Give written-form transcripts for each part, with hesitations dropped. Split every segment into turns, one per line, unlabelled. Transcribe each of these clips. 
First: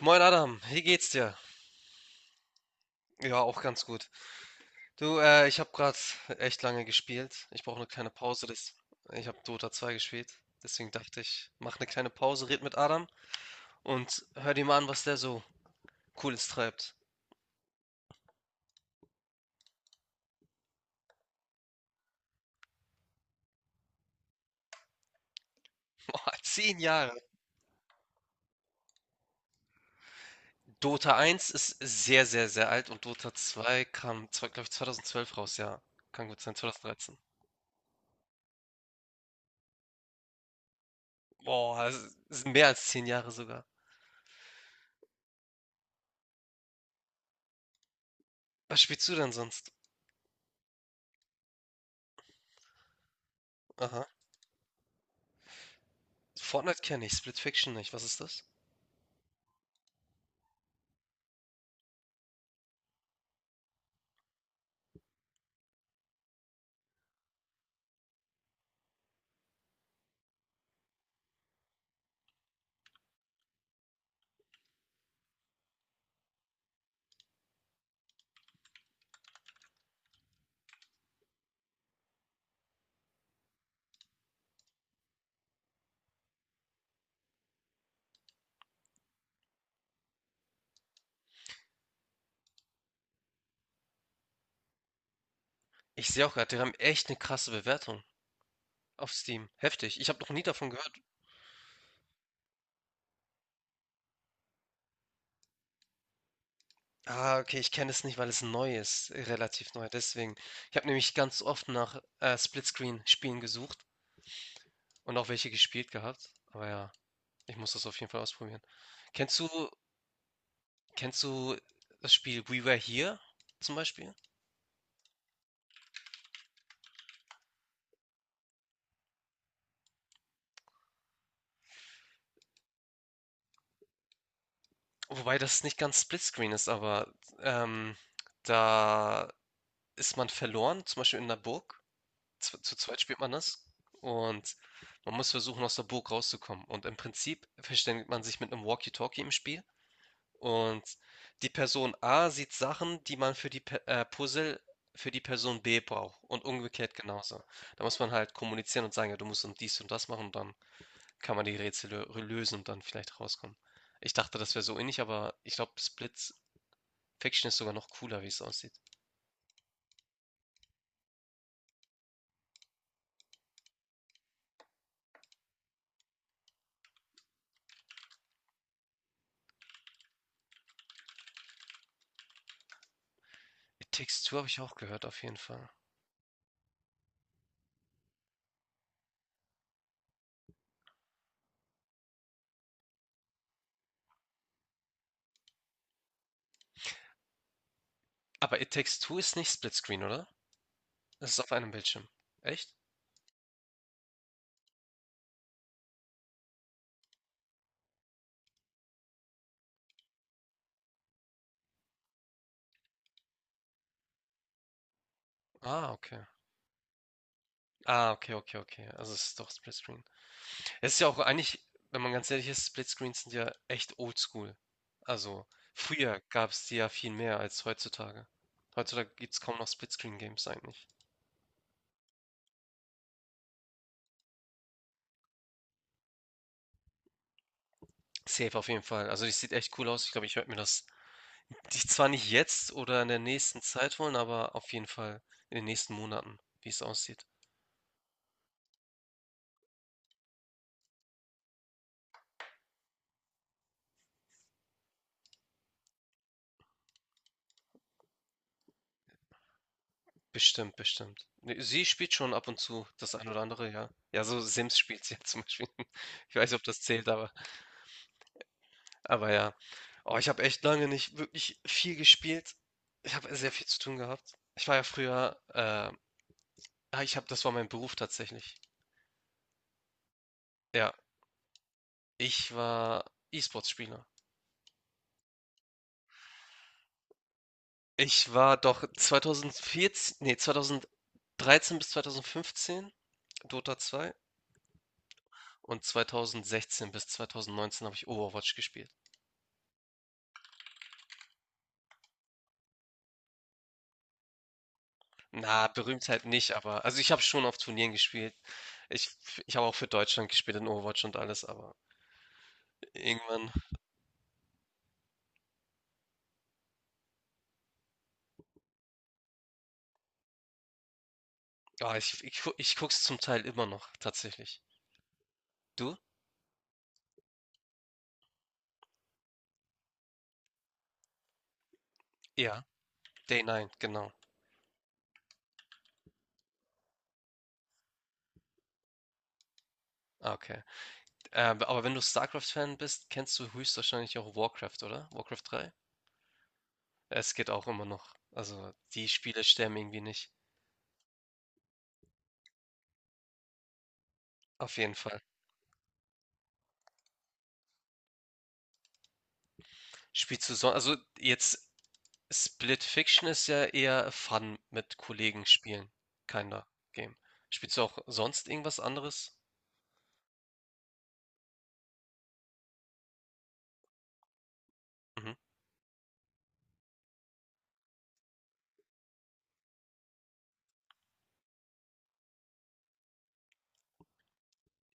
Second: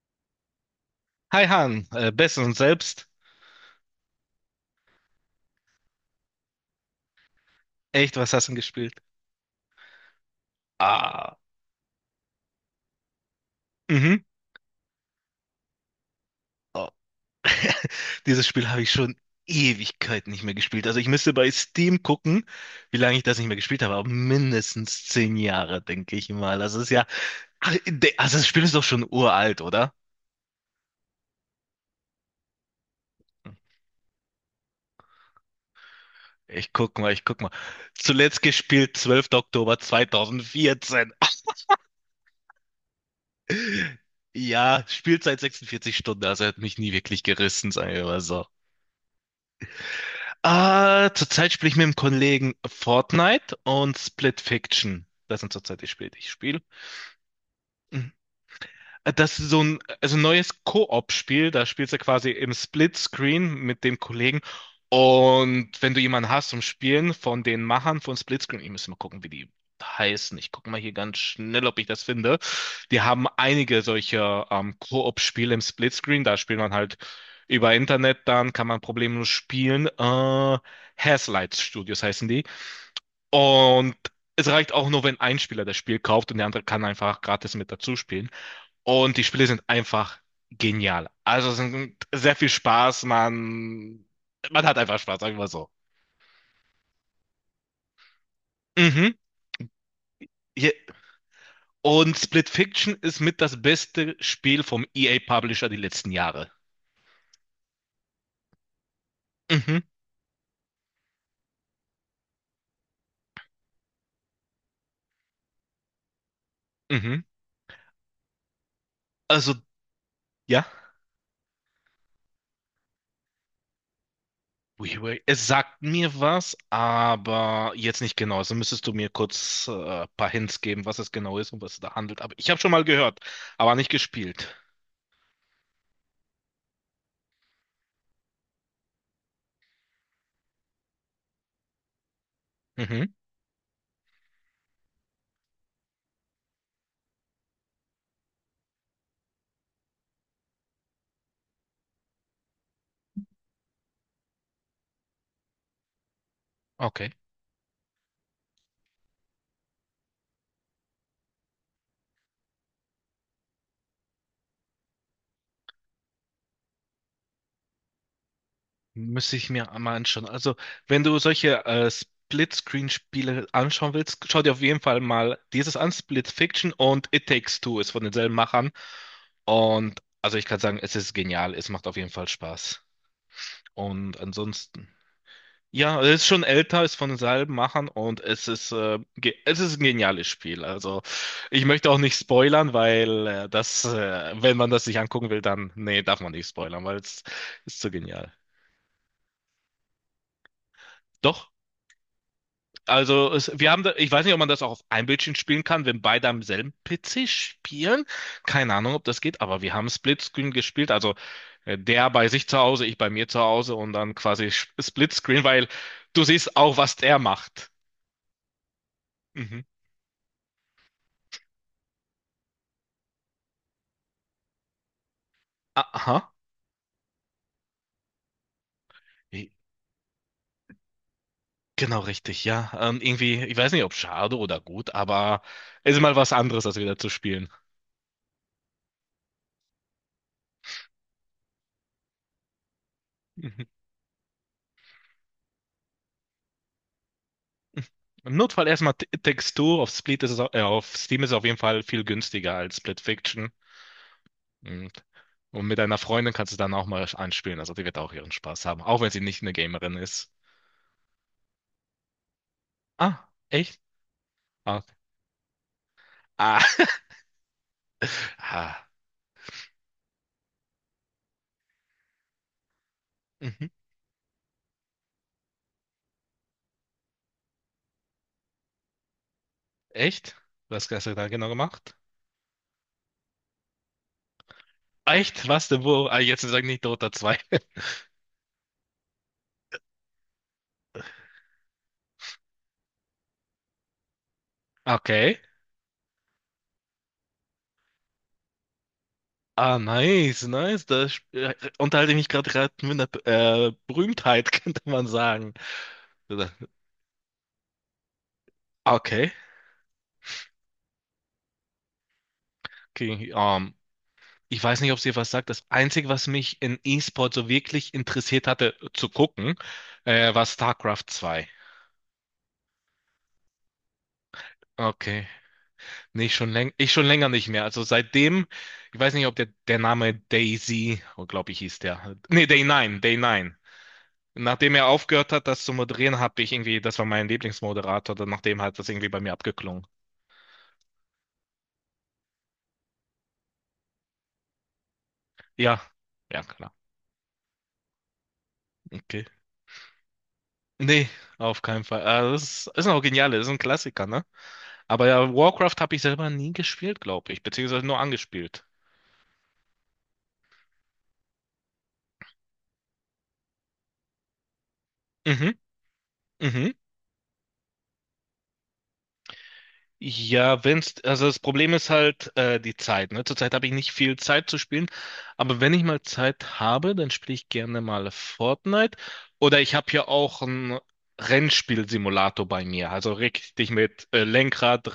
Moin Adam, wie geht's dir?
Hi Han, Best und selbst.
Ja, auch ganz gut. Du, ich habe gerade echt lange gespielt. Ich brauche eine kleine
Echt, was
Pause.
hast du denn
Das,
gespielt?
Ich habe Dota 2 gespielt. Deswegen dachte
Ah,
ich, mach eine kleine Pause, red mit Adam
mhm.
und hör dir mal an, was der so Cooles
Oh,
treibt.
dieses Spiel habe ich schon Ewigkeiten nicht mehr gespielt. Also ich müsste bei Steam gucken, wie lange ich das nicht mehr gespielt habe, aber mindestens 10 Jahre, denke ich
Boah,
mal.
zehn
Also es ist ja.
Jahre.
Ach, also das Spiel ist doch schon uralt, oder?
Dota 1 ist sehr, sehr, sehr alt und Dota 2 kam, glaube ich, 2012 raus, ja. Kann gut sein,
Ich guck mal,
2013.
ich guck mal. Zuletzt gespielt, 12. Oktober 2014.
Boah, das ist mehr als 10 Jahre sogar.
Ja, Spielzeit 46 Stunden, also er hat mich nie wirklich gerissen, sagen wir mal so.
Was spielst du denn sonst?
Ah, zurzeit spiele ich mit einem Kollegen Fortnite und
Aha.
Split Fiction. Das sind zurzeit die Spiele, die ich spiele.
Fortnite kenne ich, Split Fiction nicht. Was
Mhm.
ist das?
Das ist so ein, also ein neues Koop-Spiel, da spielst du quasi im Splitscreen mit dem Kollegen. Und wenn du jemanden hast zum Spielen von den Machern von Splitscreen, ich muss mal gucken, wie die heißen. Ich gucke mal hier ganz schnell, ob ich das finde. Die haben einige solcher Koop-Spiele im Splitscreen. Da spielt man halt über Internet, dann kann man problemlos spielen. Hazelight Studios heißen die. Und es reicht auch nur, wenn ein Spieler das Spiel kauft und der andere kann einfach gratis mit dazu spielen. Und die Spiele sind einfach genial. Also es sind sehr viel Spaß, man hat einfach Spaß, sagen wir mal so.
Ich sehe auch gerade, die haben echt eine krasse Bewertung auf
Mhm.
Steam. Heftig. Ich habe noch nie davon
Je-
gehört.
Und Split Fiction ist mit das beste Spiel vom EA Publisher die letzten Jahre.
Ah, okay, ich kenne es nicht, weil es neu ist, relativ
Mhm.
neu, deswegen. Ich habe nämlich ganz oft nach, Splitscreen-Spielen gesucht und auch welche gespielt gehabt, aber ja,
Mhm.
ich muss das auf jeden Fall ausprobieren. Kennst
Also,
du
ja.
Kennst du das Spiel We Were Here zum Beispiel?
WiiWare, es sagt mir was, aber jetzt nicht genau. Also müsstest du mir kurz ein paar Hints geben, was es genau ist und was es da handelt. Aber ich habe schon mal gehört, aber nicht gespielt.
Wobei das nicht ganz Splitscreen ist, aber ähm, da ist man verloren, zum Beispiel in 'ner Burg. Zu zweit
Mhm.
spielt man das und man muss versuchen, aus der Burg rauszukommen. Und im Prinzip verständigt man sich mit einem Walkie-Talkie im Spiel und die Person A sieht Sachen, die man für die Puzzle für die Person B braucht und umgekehrt
Okay.
genauso. Da muss man halt kommunizieren und sagen, ja, du musst und dies und das machen und dann kann man die Rätsel lösen und dann vielleicht rauskommen. Ich dachte, das wäre so ähnlich, aber ich glaube, Split Fiction ist sogar noch cooler, wie es aussieht.
Müsste ich mir mal anschauen. Also, wenn du solche Split-Screen-Spiele anschauen willst, schau dir auf jeden Fall mal dieses an, Split Fiction und It Takes Two ist von denselben Machern. Und also ich kann sagen, es ist genial, es macht auf jeden Fall Spaß.
It
Und
Takes Two habe ich auch
ansonsten,
gehört, auf jeden Fall.
ja, es ist schon älter, ist von denselben Machern und es ist, es ist ein geniales Spiel. Also ich möchte auch nicht spoilern, weil wenn man das sich angucken will, dann, nee, darf man nicht spoilern, weil es ist zu genial.
Aber It Takes Two ist nicht Split Screen, oder? Es ist
Doch?
auf einem Bildschirm. Echt?
Also wir haben da, ich weiß nicht, ob man das auch auf einem Bildschirm spielen kann, wenn beide am selben PC spielen. Keine Ahnung, ob das geht, aber wir haben Splitscreen gespielt. Also der bei sich zu Hause, ich bei mir zu Hause und dann quasi Splitscreen, weil
Ah,
du
okay.
siehst auch, was der macht.
Ah, okay, okay, okay. Also es ist doch
Mhm.
Splitscreen. Es ist ja auch eigentlich, wenn man ganz ehrlich ist, Splitscreens sind ja echt oldschool. Also früher
Aha.
gab es die ja viel mehr als heutzutage. Heutzutage gibt es kaum noch Splitscreen-Games eigentlich.
Genau richtig, ja. Irgendwie, ich weiß nicht, ob schade oder gut, aber es ist mal was anderes, als wieder zu spielen.
Safe auf jeden Fall. Also das sieht echt cool aus. Ich glaube, ich werde mir das zwar nicht jetzt oder in der nächsten
Mhm.
Zeit holen, aber auf jeden Fall in den nächsten Monaten, wie es aussieht.
Im Notfall erstmal Textur. Auf Steam ist es auf jeden Fall viel günstiger als Split Fiction. Mhm. Und mit deiner Freundin kannst du dann auch mal anspielen. Also die wird auch ihren Spaß haben, auch wenn sie nicht eine Gamerin ist.
Bestimmt, bestimmt. Ne, sie spielt schon ab und zu das ein
Ah,
oder andere,
echt?
ja. Ja, so Sims
Ah,
spielt sie ja zum Beispiel. Ich weiß nicht,
ah.
ob das zählt,
Ah.
aber ja. Oh, ich habe echt lange nicht wirklich viel gespielt. Ich habe sehr viel
Mhm.
zu tun gehabt. Ich war ja früher, ich habe, das war mein Beruf tatsächlich.
Echt? Was
Ja,
hast du da genau gemacht?
ich war E-Sports-Spieler.
Echt? Was denn wo? Ah, jetzt sag nicht Dota 2.
Ich war doch 2014, nee, 2013 bis 2015 Dota 2
Okay.
und 2016 bis 2019 habe ich Overwatch gespielt.
Ah, nice, nice. Unterhalte ich mich gerade mit einer Berühmtheit, könnte man sagen.
Na, Berühmtheit nicht, aber also ich habe schon auf Turnieren gespielt. Ich,
Okay.
ich habe auch für Deutschland gespielt in Overwatch und alles, aber
Okay.
irgendwann,
Ich weiß nicht, ob es dir was sagt. Das Einzige, was mich in E-Sport so wirklich interessiert hatte zu gucken, war StarCraft 2.
ich guck's zum Teil immer noch, tatsächlich.
Okay.
Du?
Nee, schon läng ich schon länger nicht mehr. Also seitdem, ich weiß nicht, ob der Name Daisy, oh, glaube ich, hieß der. Nee,
Ja,
Day9,
Day
Day9.
9, genau.
Nachdem er aufgehört hat, das zu moderieren, habe ich irgendwie, das war mein Lieblingsmoderator, dann nachdem hat das irgendwie bei mir abgeklungen.
Ah, okay. Aber wenn du StarCraft-Fan bist, kennst du höchstwahrscheinlich auch Warcraft, oder? Warcraft 3?
Ja, ja, klar.
Es geht auch immer noch. Also die
Okay.
Spiele sterben irgendwie nicht.
Nee, auf keinen Fall. Ah, das ist auch genial, das ist ein Klassiker, ne?
Auf jeden
Aber
Fall.
ja, Warcraft habe ich selber nie gespielt, glaube ich, beziehungsweise nur angespielt.
Spielst du sonst also jetzt Split Fiction ist ja eher Fun mit Kollegen
Mhm,
spielen, Kinder
mhm.
Game. Spielst du auch sonst irgendwas anderes?
Ja, also das Problem ist halt die Zeit, ne? Zurzeit habe ich nicht viel Zeit zu spielen,
Mhm.
aber wenn ich mal Zeit habe, dann spiele ich gerne mal Fortnite. Oder ich habe ja auch einen Rennspielsimulator bei mir, also richtig mit Lenkrad,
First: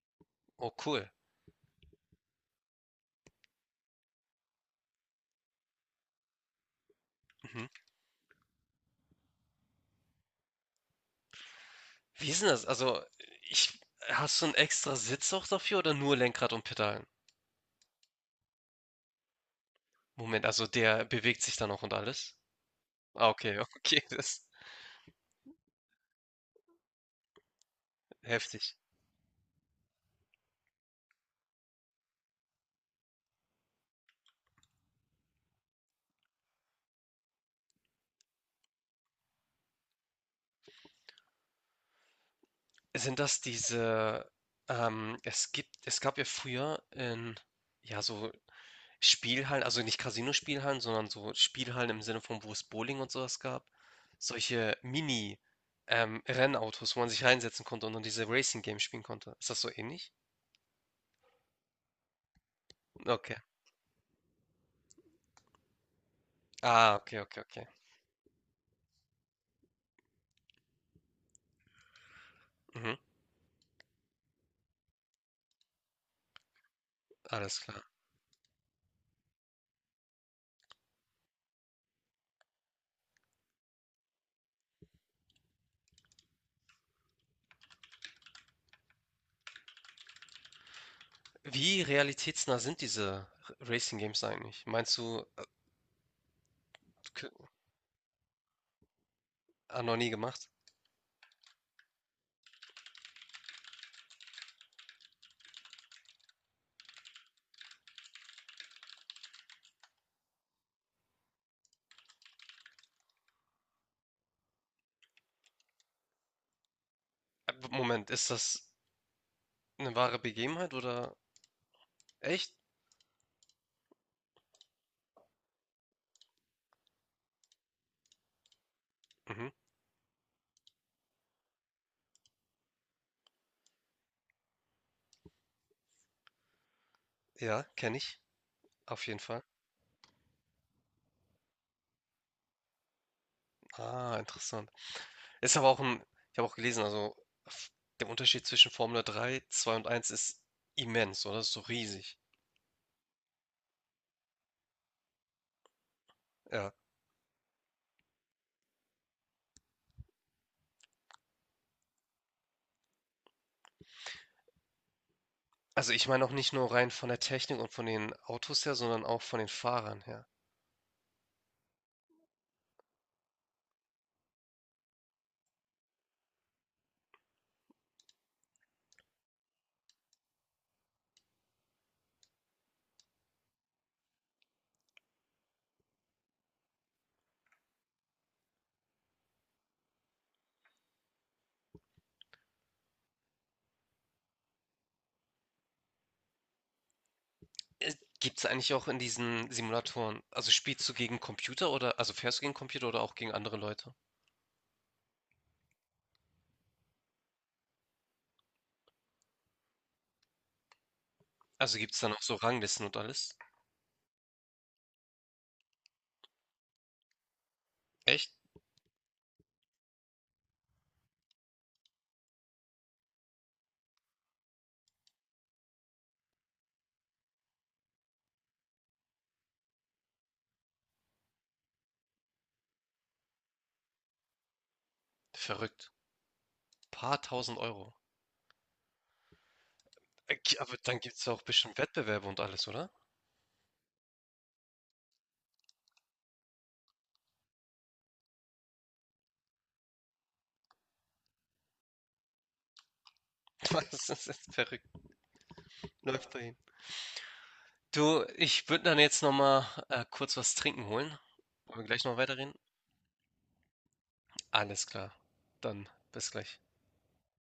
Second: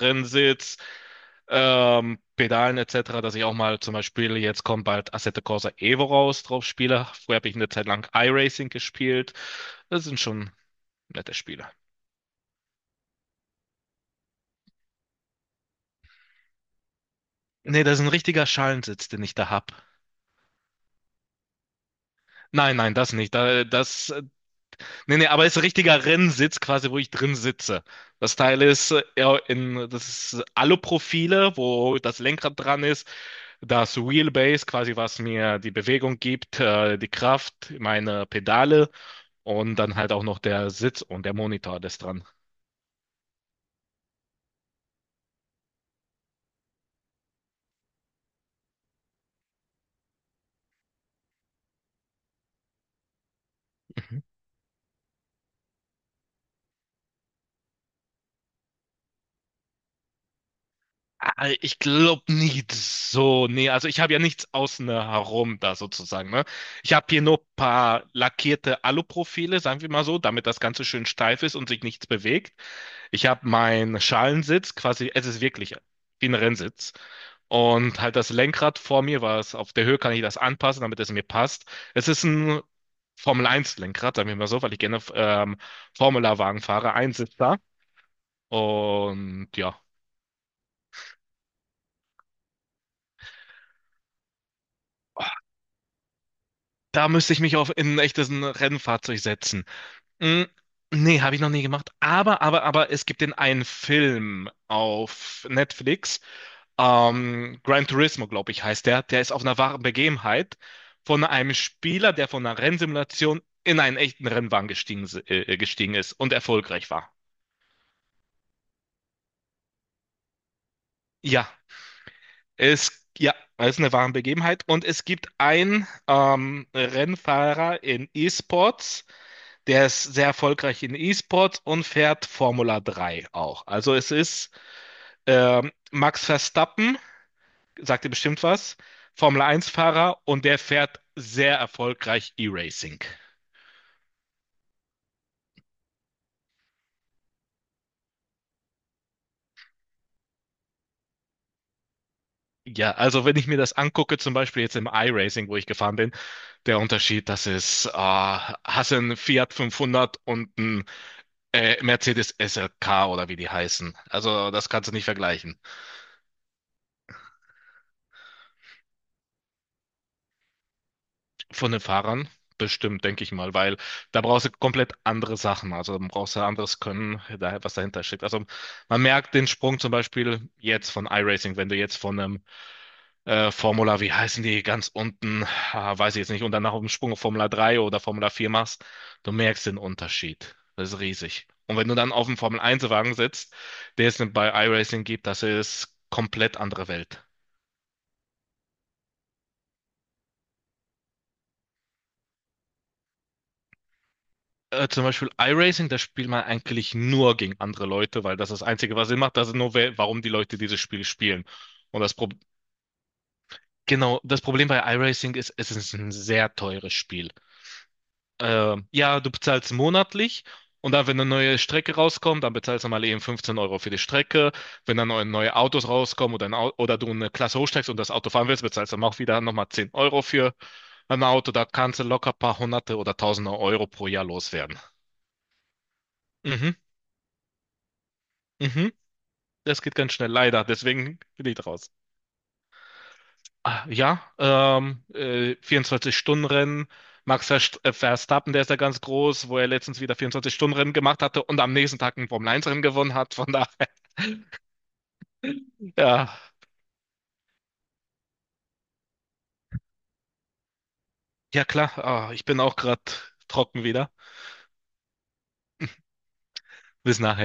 Oh,
Rennsitz,
cool.
Pedalen etc., dass ich auch mal zum Beispiel, jetzt kommt bald Assetto Corsa Evo raus, drauf spiele. Früher habe ich
Mhm.
eine Zeit lang iRacing gespielt. Das sind schon nette Spiele.
Wie ist denn das? Also, ich hast du 'n extra Sitz auch dafür oder nur Lenkrad und Pedalen?
Nee, das ist ein richtiger Schalensitz, den ich da hab.
Moment, also der bewegt sich dann auch und alles?
Nein, nein, das
Ah,
nicht.
okay, okay, das ist
Nee, nee, aber es ist ein richtiger Rennsitz quasi, wo ich drin sitze. Das Teil
heftig.
ist ja, in, das ist Aluprofile, wo das Lenkrad dran ist, das Wheelbase quasi, was mir die Bewegung gibt, die Kraft, meine Pedale und dann halt auch noch der Sitz und der Monitor, das dran.
Sind das diese es gibt es gab ja früher in, ja, so Spielhallen, also nicht Casino-Spielhallen, sondern so Spielhallen im Sinne von, wo es Bowling und sowas gab,
Mhm.
solche Mini, Rennautos, wo man sich reinsetzen konnte und dann diese Racing Games spielen konnte. Ist das so ähnlich?
Ah, ich glaube nicht
Okay.
so. Nee, also ich habe ja nichts außen herum da sozusagen, ne? Ich
Ah,
habe
okay,
hier nur
okay,
ein
okay.
paar lackierte Aluprofile, sagen wir mal so, damit das Ganze schön steif ist und sich nichts bewegt.
Mhm,
Ich habe meinen Schalensitz quasi, es ist wirklich wie ein Rennsitz.
alles klar.
Und halt das Lenkrad vor mir, was auf der Höhe kann ich das anpassen, damit es mir passt. Es ist ein Formel 1 Lenkrad, sagen wir mal so, weil ich gerne Formula-Wagen fahre, Einsitzer. Und ja.
Wie realitätsnah sind diese Racing Games eigentlich? Meinst du,
Da
k-
müsste ich mich auf in ein echtes Rennfahrzeug setzen.
noch nie
Hm,
gemacht?
nee, habe ich noch nie gemacht. Aber es gibt den einen Film auf Netflix. Gran Turismo, glaube ich, heißt der. Der ist auf einer wahren Begebenheit von einem Spieler, der von einer Rennsimulation in einen echten Rennwagen gestiegen ist und erfolgreich war.
Moment, ist das eine wahre Begebenheit oder
Ja,
echt?
ja, es ist eine wahre Begebenheit. Und es gibt einen Rennfahrer in E-Sports.
Mhm.
Der ist sehr erfolgreich in E-Sport und fährt Formula 3 auch. Also es ist Max Verstappen,
Ja, kenne
sagt ihr
ich.
bestimmt was,
Auf jeden Fall.
Formel 1-Fahrer und der fährt sehr erfolgreich E-Racing.
Ah, interessant. Ist aber auch ein, ich habe auch gelesen, also f- der Unterschied zwischen Formel 3, 2 und eins ist immens, oder? Ist so riesig.
Ja, also wenn ich mir das angucke, zum Beispiel jetzt im iRacing, wo ich gefahren bin,
Ja.
der Unterschied, das ist, hast du einen Fiat 500 und einen Mercedes SLK oder wie die heißen. Also das kannst du nicht vergleichen.
Also ich meine auch nicht nur rein von der Technik und von den Autos her, sondern auch von den Fahrern her.
Von den Fahrern bestimmt, denke ich mal, weil da brauchst du komplett andere Sachen. Also da brauchst du anderes Können, was dahinter steckt. Also man merkt den Sprung zum Beispiel jetzt von iRacing, wenn du jetzt von einem Formula, wie heißen die, ganz unten, ah, weiß ich jetzt nicht, und danach auf dem Sprung auf Formula 3 oder Formula 4 machst, du merkst den Unterschied. Das ist riesig. Und wenn du dann auf dem Formel 1-Wagen sitzt, der es bei iRacing gibt, das ist komplett andere Welt.
Gibt es eigentlich auch in diesen Simulatoren, also spielst du gegen Computer oder, also fährst du gegen Computer oder auch gegen andere Leute?
Zum Beispiel iRacing, da spielt man eigentlich nur gegen andere Leute, weil das das Einzige, was Sinn macht, das ist nur, warum die Leute dieses Spiel spielen.
Also gibt es
Und
dann
das
auch
Pro
so Ranglisten und alles?
genau, das Problem bei iRacing ist, es ist ein sehr teures Spiel.
Echt?
Ja, du bezahlst monatlich und dann, wenn eine neue Strecke rauskommt, dann bezahlst du mal eben 15 € für die Strecke. Wenn dann neue Autos rauskommen oder du eine Klasse hochsteigst und das Auto fahren willst, bezahlst du dann auch wieder nochmal 10 € für ein Auto. Da kannst du locker ein paar Hunderte oder Tausende Euro pro Jahr loswerden.
Verrückt.
Mhm,
Paar tausend Euro.
mhm. Das geht ganz schnell, leider.
Aber dann gibt
Deswegen
es auch
bin ich
bestimmt
raus.
Wettbewerbe und alles, oder?
Ah, ja, 24-Stunden-Rennen. Max Verstappen, der ist ja ganz groß, wo er letztens wieder 24-Stunden-Rennen gemacht hatte und am nächsten Tag ein Formel-1-Rennen gewonnen hat. Von daher,
Das ist jetzt verrückt.
ja,
Läuft dahin. Du, ich würde dann jetzt nochmal kurz was trinken holen.
ja
Wollen wir
klar,
gleich noch
ah, ich
weiterreden?
bin auch gerade trocken wieder.
Alles klar. Dann bis gleich.
Bis nachher.